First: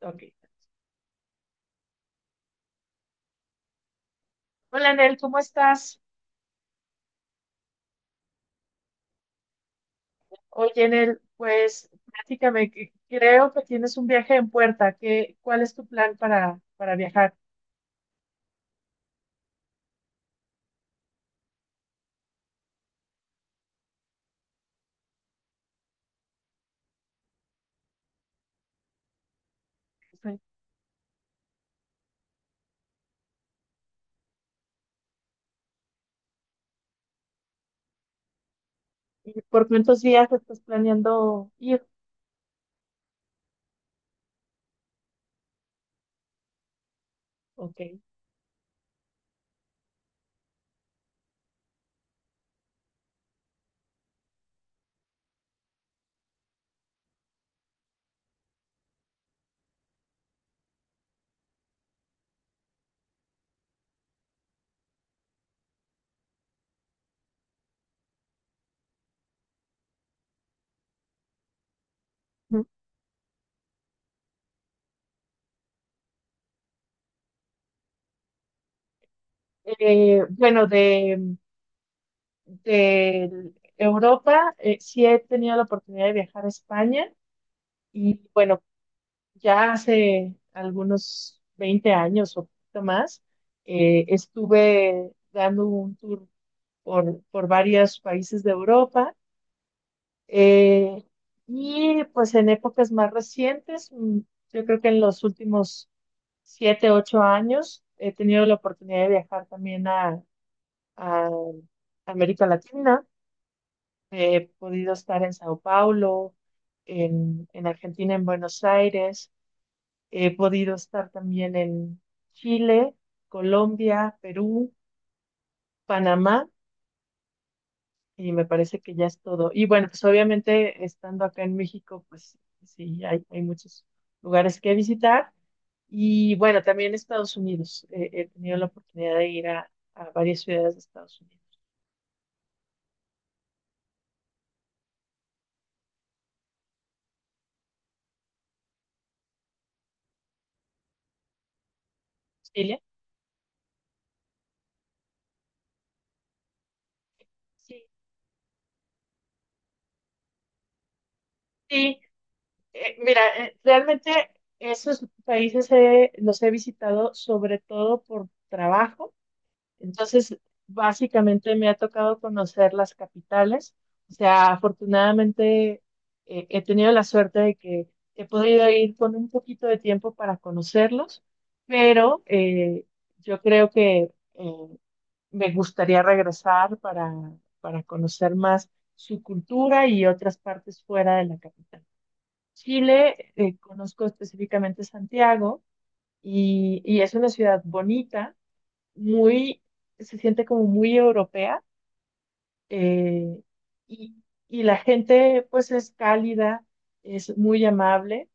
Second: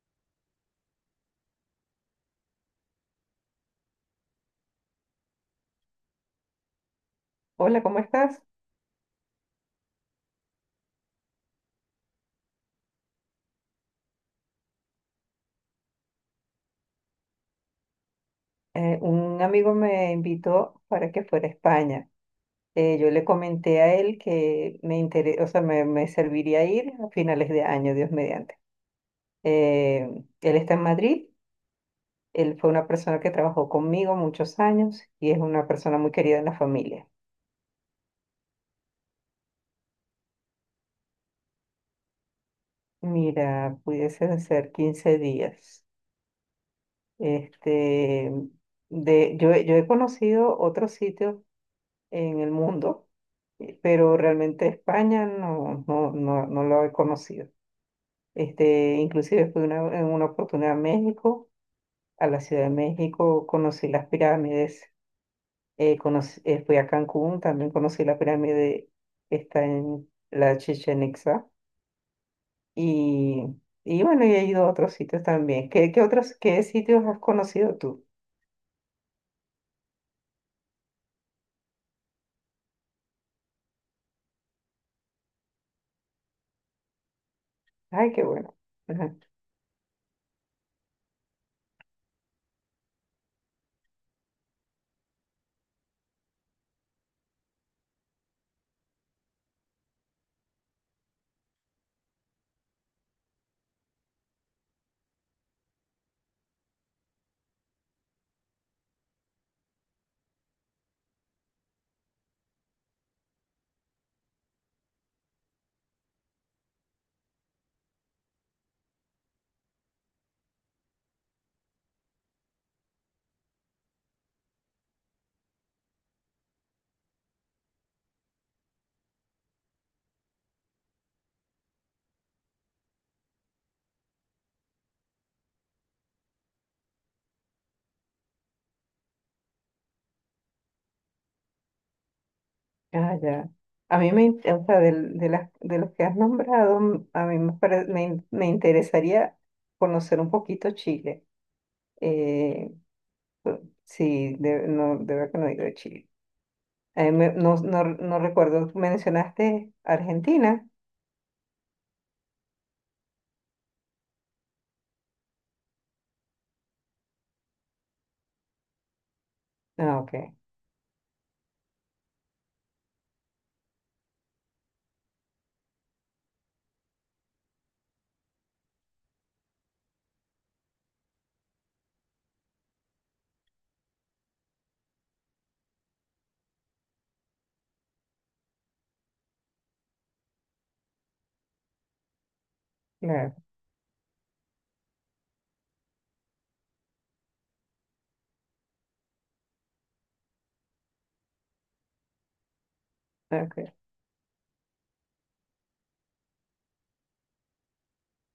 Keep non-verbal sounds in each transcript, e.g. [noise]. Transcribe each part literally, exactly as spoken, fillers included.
Ok. Hola, Nel, ¿cómo estás? Hola, ¿cómo estás? Oye, Nel, pues platícame, que creo que tienes un viaje en puerta. ¿Qué, cuál es tu plan para, para viajar? Eh, un amigo me invitó para que fuera a España. Eh, yo le comenté a él que me interesa, o sea, me, me serviría ir a finales de año, Dios mediante. Eh, Sí. Él está en Madrid. Él fue una persona que trabajó conmigo muchos años y es una persona muy querida en la familia. ¿Y por cuántos días estás planeando ir? Mira, pudiesen ser quince días. Ok. Este, de, yo, he- yo he conocido otros sitios en el mundo, eh, pero realmente España no, no, no, no lo he conocido. Este, inclusive fui una, en una oportunidad a México, a la Ciudad de México, conocí las pirámides. Eh, conocí- eh, fui a Cancún, también conocí la pirámide que está en la Chichén Itzá. Ujú. Y, y bueno, y he ido a otros sitios también. ¿Qué, qué otros, qué sitios has conocido tú? Eh, bueno, de, de Europa, eh, sí he tenido la oportunidad de viajar a España Ay, y qué bueno. bueno, ya hace algunos veinte años o poquito más, eh, estuve dando un tour por, por varios países de Europa. eh, y pues en épocas más recientes, mm, yo creo que en los últimos siete, ocho años, he tenido la oportunidad de viajar también a, a América Latina. He podido estar en Sao Paulo, en, en Argentina, en Buenos Aires. He podido estar también en Chile, Colombia, Perú, Panamá. Y me parece que ya es todo. Y bueno, pues obviamente estando acá en México, pues sí, hay, hay muchos lugares que visitar. Y bueno, también Estados Unidos. Eh, he tenido la oportunidad de ir a, a varias ciudades de Estados Unidos. Ah, ya. A mí me, in- O sea, del- de, las, de los que has nombrado, m- a mí me, pare- me, in- me interesaría conocer un poquito Chile. Eh, ¿Chile? pu- sí, de, no, de verdad que no he ido a Chile. A mí me- no, no, Sí, no recuerdo, mencionaste Argentina. sí. Eh, mira, eh, realmente esos países eh, los he visitado sobre todo por trabajo. Ah, ok, Entonces, básicamente me ha tocado conocer las capitales. O sea, afortunadamente eh, he tenido la suerte de que he podido ir con un poquito de tiempo para conocerlos, pero eh, yo creo que eh, me gustaría regresar para, para conocer más su cultura y otras partes fuera de la capital. Chile, claro, eh, conozco específicamente Santiago y, y es una ciudad bonita, muy, se siente como muy europea, eh, ok, y, y la gente pues es cálida, es muy amable,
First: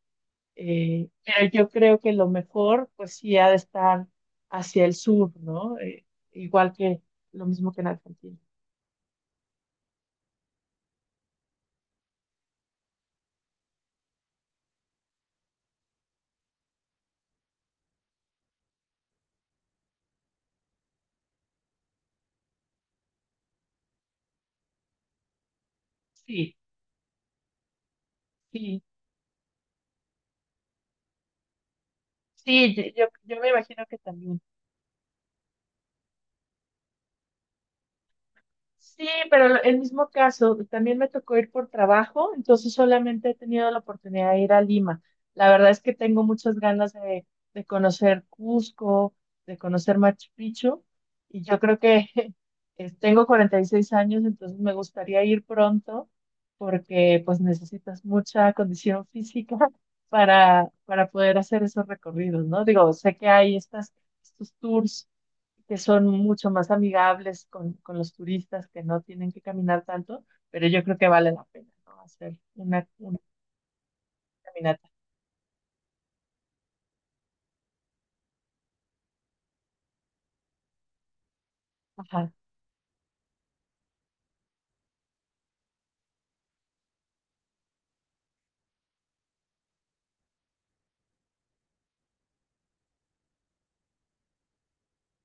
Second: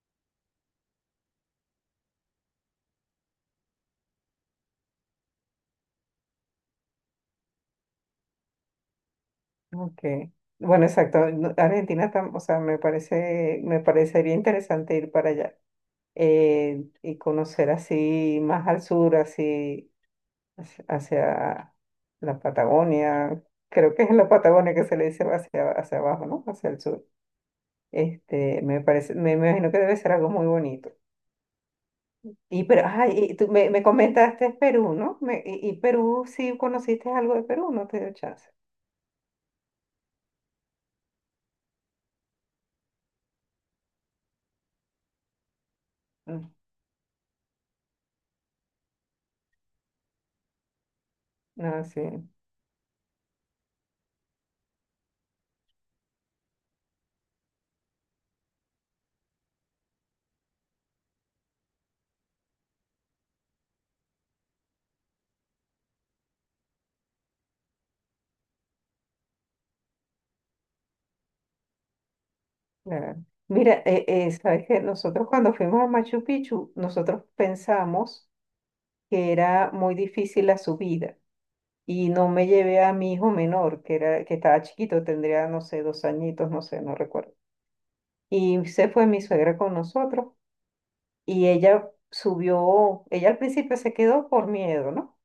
eh, pero yo creo que lo mejor pues sí ha de estar hacia el sur, ¿no? Eh, igual que lo mismo que en Argentina. ok. Bueno, exacto, no- Argentina, tam- o sea, me parece, me parecería interesante ir para allá. Eh, y conocer así más al sur, así hacia hacia la Patagonia. Creo que es en la Patagonia que se le dice hacia, hacia abajo, ¿no? Sí, Hacia el sur. Este, me sí, parece, Me imagino que debe ser algo muy bonito. Y sí, pero, yo, yo ay, y yo tú me me, me imagino que también. comentaste Perú, ¿no? Me- y, y Perú, sí conociste algo de Perú, no te dio chance. Sí, pero lo- el mismo caso, también me tocó ir por trabajo, entonces solamente he tenido la oportunidad de ir a Lima. La verdad es que tengo Mm, muchas ganas de, de conocer Cusco, de conocer Machu Picchu, y yo creo no, sí, que [laughs] es- tengo cuarenta y seis años, entonces me gustaría ir pronto, porque pues necesitas mucha condición física [laughs] para, para poder hacer esos recorridos, ¿no? Digo, sé que hay estas, estos tours que son mucho más amigables con, con los turistas que no tienen que caminar tanto, pero yo creo que vale la pena, ¿no? Hacer una, una claro. Mira, eh, eh, sabes que caminata. nosotros cuando fuimos a Machu Picchu, nosotros pensamos que era muy difícil la subida y no Ajá, me llevé a mi hijo menor, que era, que estaba chiquito, tendría, no sé, dos añitos, no sé, no recuerdo. Y se fue mi suegra con nosotros y ella subió. Ella al principio se quedó por miedo, ¿no?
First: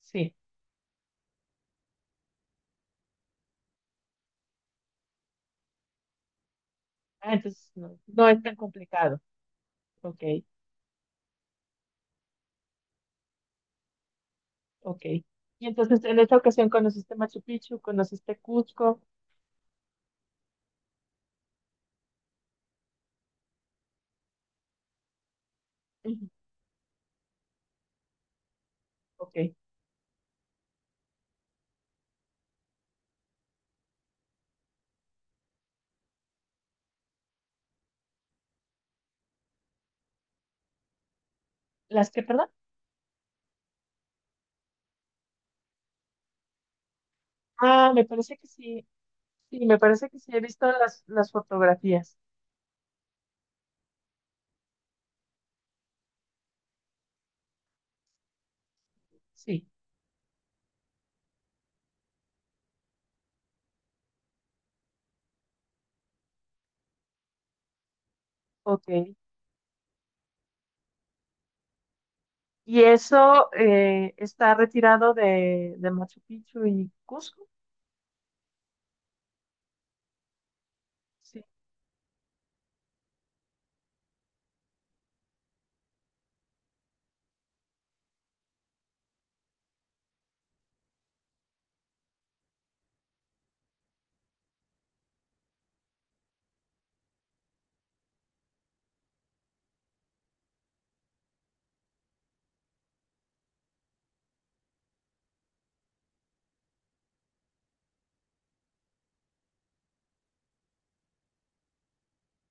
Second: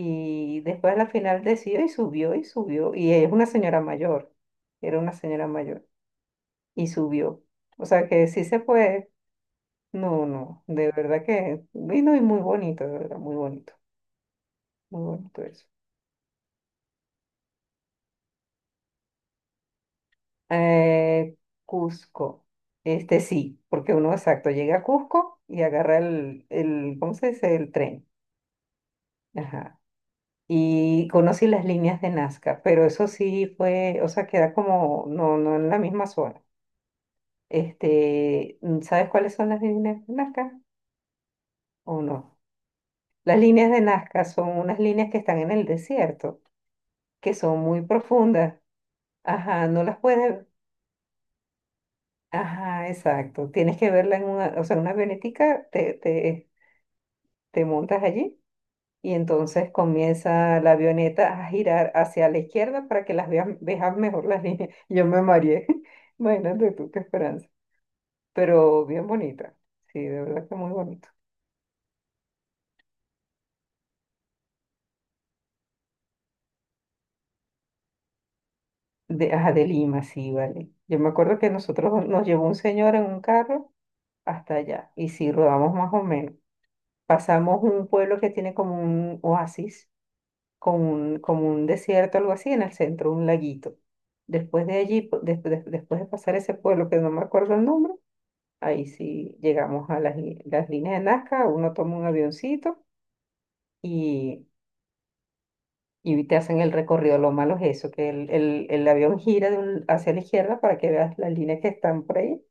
sí. después a la final decidió y subió y subió. Y ella es una señora mayor, era una señora mayor y Ah, subió. entonces O no, sea no que es sí tan se puede. complicado. Ok, No, no, de verdad que vino y muy bonito, de verdad, muy bonito, ok. muy bonito eso. Y entonces en esta ocasión conociste Machu Picchu, conociste Cusco. Eh, Cusco. Este sí, porque uno exacto llega a Cusco y agarra Ujú, el, el, ¿cómo se dice? El tren. ok. Ajá. Y conocí las líneas de Nazca, pero eso sí fue, o sea, queda como, no, no en la misma zona. Este, mm, ¿sabes cuáles son las líneas de Nazca o ¿Las que, no? perdón? Las líneas de Nazca son unas líneas que están en el desierto, que son muy Ah, me parece que profundas. sí. Sí, Ajá, me no las parece que sí. He puedes, visto las, las fotografías. ajá, exacto. Tienes que verla en una, o sea, en una avionetica te, te, te montas allí y Sí, entonces comienza la avioneta a girar hacia la izquierda para que las veas, veas mejor las líneas. [laughs] Yo me mareé, [laughs] imagínate tú qué esperanza, pero bien ok. bonita, sí, de verdad que muy bonito. ¿Y eso eh, está retirado de, de Machu Picchu y Cusco? De, ah, de Lima, sí, vale. Yo me acuerdo Sí. que nosotros nos llevó un señor en un carro hasta allá y sí, rodamos más o menos. Pasamos un pueblo que tiene como un oasis, como un, como un desierto, algo así, en el centro, un laguito. Después de allí, po- des- des- después de pasar ese pueblo que no me acuerdo el nombre, ahí sí llegamos a las, li- las líneas de Nazca. Uno toma un avioncito y, y te hacen el recorrido. Lo malo es eso, que el, el, el avión gira de un- hacia la izquierda para que veas las líneas que están por ahí.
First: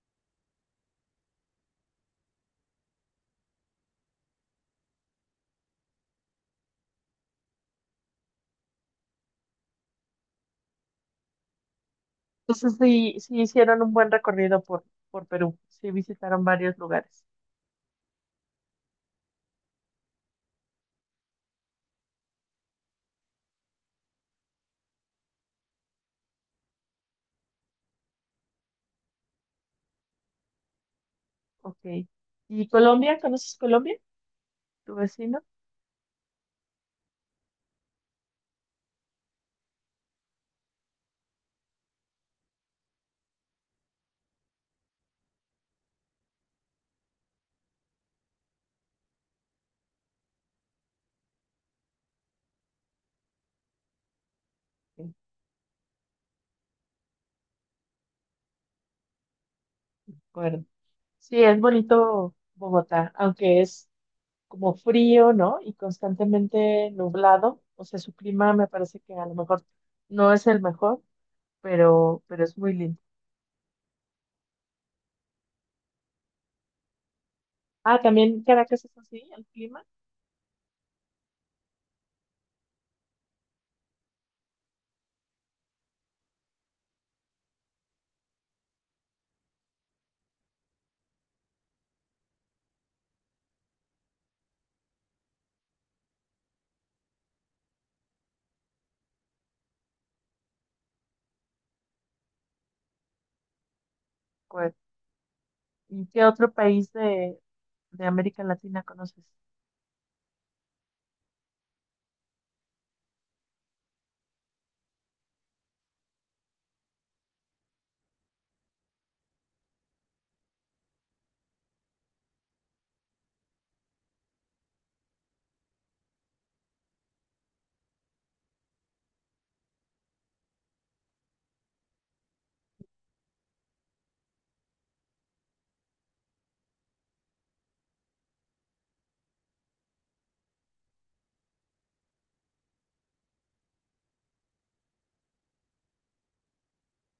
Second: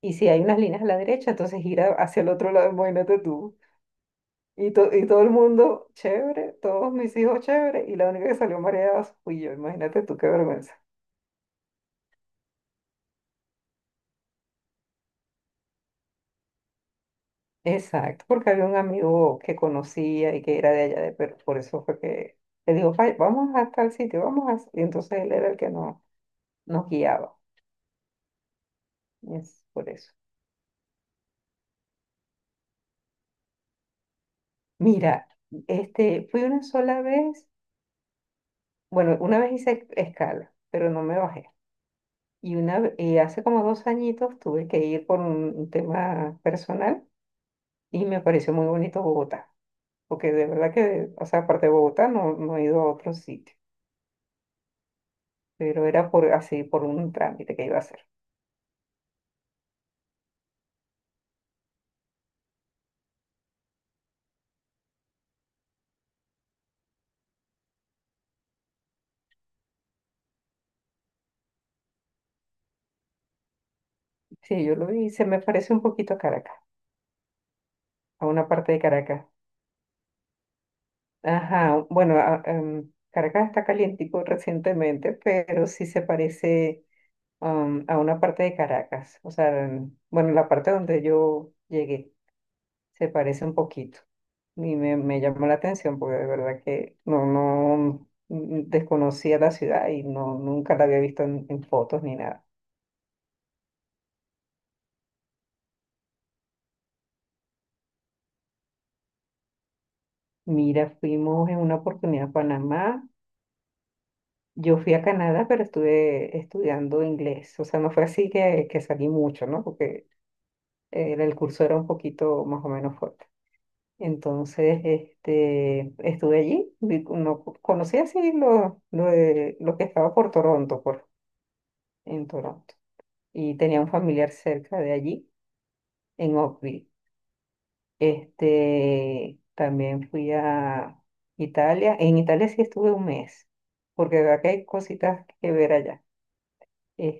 Y si hay unas líneas a la derecha, entonces gira hacia el otro lado, imagínate tú. Y, to- y todo el mundo, chévere, todos mis hijos, chévere, y la única que salió mareada fui yo, imagínate tú, qué vergüenza. Entonces sí, sí hicieron un buen recorrido por, por Perú. Sí visitaron varios lugares. Exacto, porque había un amigo que conocía y que era de allá, de pero por eso fue que le digo: "Vay, vamos a tal sitio, vamos a..." Y entonces él era el que no, nos guiaba, y es por eso. Ok. ¿Y Colombia? ¿Conoces Colombia? ¿Tu Mira, vecino? este, fui una sola vez, bueno, una vez hice escala, pero no me bajé. Y, una, ve- y hace como dos añitos tuve que ir por un tema personal y me pareció muy bonito Bogotá, porque de verdad que, o sea, aparte de Bogotá no, no he ido a otro sitio, Sí, pero era por así, por un trámite que iba a hacer. de acuerdo. Sí, es bonito Bogotá, aunque es como frío, ¿no? Y constantemente nublado. O sea, su clima me parece que a lo mejor no es el mejor, pero, pero es muy lindo. Sí, yo lo vi, se me parece un poquito a Caracas, Ah, a también una parte de Caracas es así, Caracas. el clima. Ajá, bueno, a- em, Caracas está calientico recientemente, pero sí se parece, am, a una parte de Caracas. O sea, em, bueno, la parte donde yo llegué se parece un poquito. Y me, me llamó la atención porque de verdad que no, no mm, desconocía la ciudad y no, nunca la había visto en, en fotos ni nada. Pues, ¿y qué otro país de, de América Latina conoces? Mira, fuimos en una oportunidad a Panamá. Yo fui a Canadá, pero estuve estudiando inglés. O sea, no fue así que, que salí mucho, ¿no? Porque eh, el curso era un poquito más o menos fuerte. Entonces, este, estuve allí. vi- No, conocí así lo, lo, de- lo que estaba por Toronto, por, en Toronto. Y tenía un familiar cerca de allí, en Oakville. Este, también fui a Italia. En Italia sí estuve un mes, porque de verdad que hay cositas que ver allá.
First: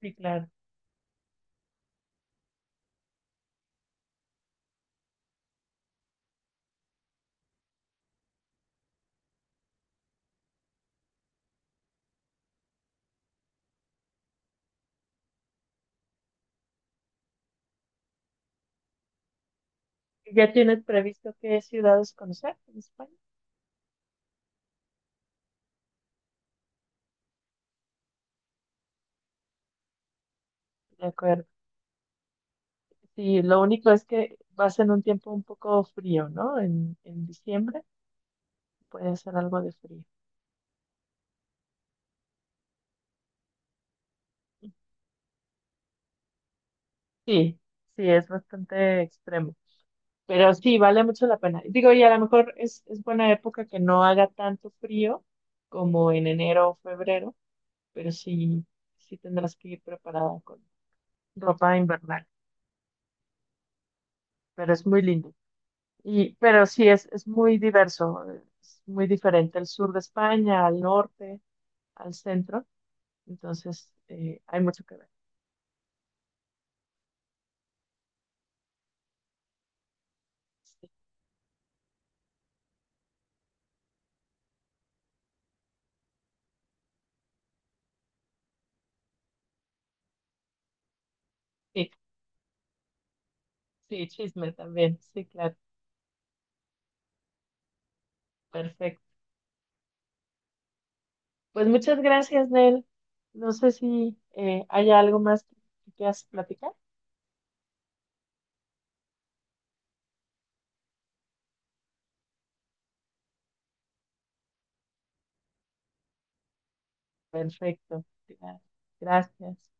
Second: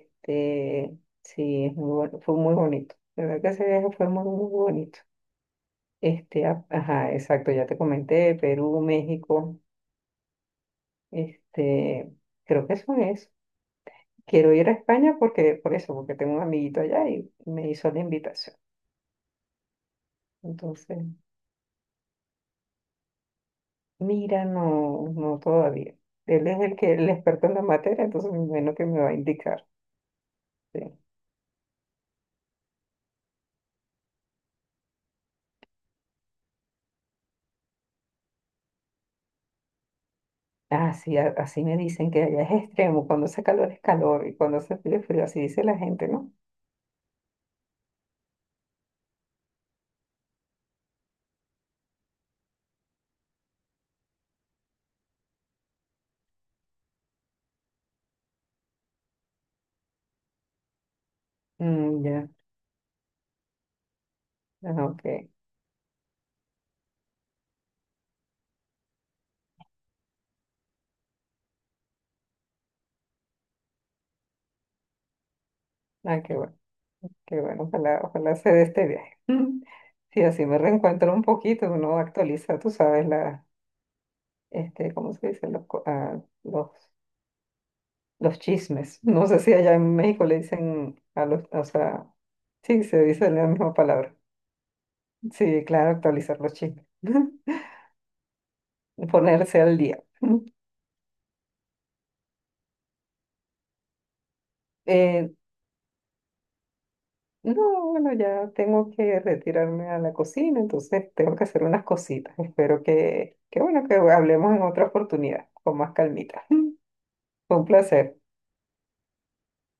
Sí, claro. sí, es muy bueno, fue muy bonito. La verdad que ese viaje fue muy, muy bonito. Este, a- ajá, exacto, ya te comenté, Perú, México, este, creo que eso es. Quiero ir a España porque, por eso, porque tengo un amiguito allá y me hizo la invitación. ¿Ya tienes Entonces, previsto qué ciudades conocer en España? mira, no, no todavía. Él es el que, el experto en la materia, entonces bueno que me va a indicar. Sí. De acuerdo. Sí, lo único es que va a ser un tiempo un poco frío, ¿no? En, en diciembre puede ser algo de frío. Ah, sí, a- así me dicen que allá es extremo, cuando hace calor es calor y cuando hace frío es frío, así dice la gente, ¿no? Sí, sí, es bastante extremo. Pero sí, vale mucho la pena. Digo, y a lo mejor es, es buena época que no haga tanto frío como en enero o febrero, pero sí, sí tendrás que ir preparada con ropa Mm, invernal. ya. Pero Ah, es muy ok. lindo. Y, pero sí, es, es muy diverso, es muy diferente el sur de España, al norte, al centro. Entonces, eh, hay mucho que ver. Ah, qué bueno, qué bueno. Ojalá, ojalá se dé este viaje. [laughs] Sí, así me Sí, reencuentro un poquito, uno actualiza, tú sabes, la, este, ¿cómo se dice? Los, co- ah, los, los chismes. No sé si allá en México le dicen a los, o sí, sea, sí, se dice la misma sí, palabra. chisme también. Sí, claro. Sí, claro, actualizar los chismes. [laughs] Perfecto. Ponerse al día. [laughs] Pues muchas gracias, Nel. No sé si eh, hay algo Eh, más que que quieras platicar. No, bueno, ya tengo que retirarme a la cocina, entonces tengo que hacer unas cositas. Espero que, que bueno, que hablemos en otra oportunidad, con más calmita. [laughs] Fue un Perfecto. placer. Gra- Gracias.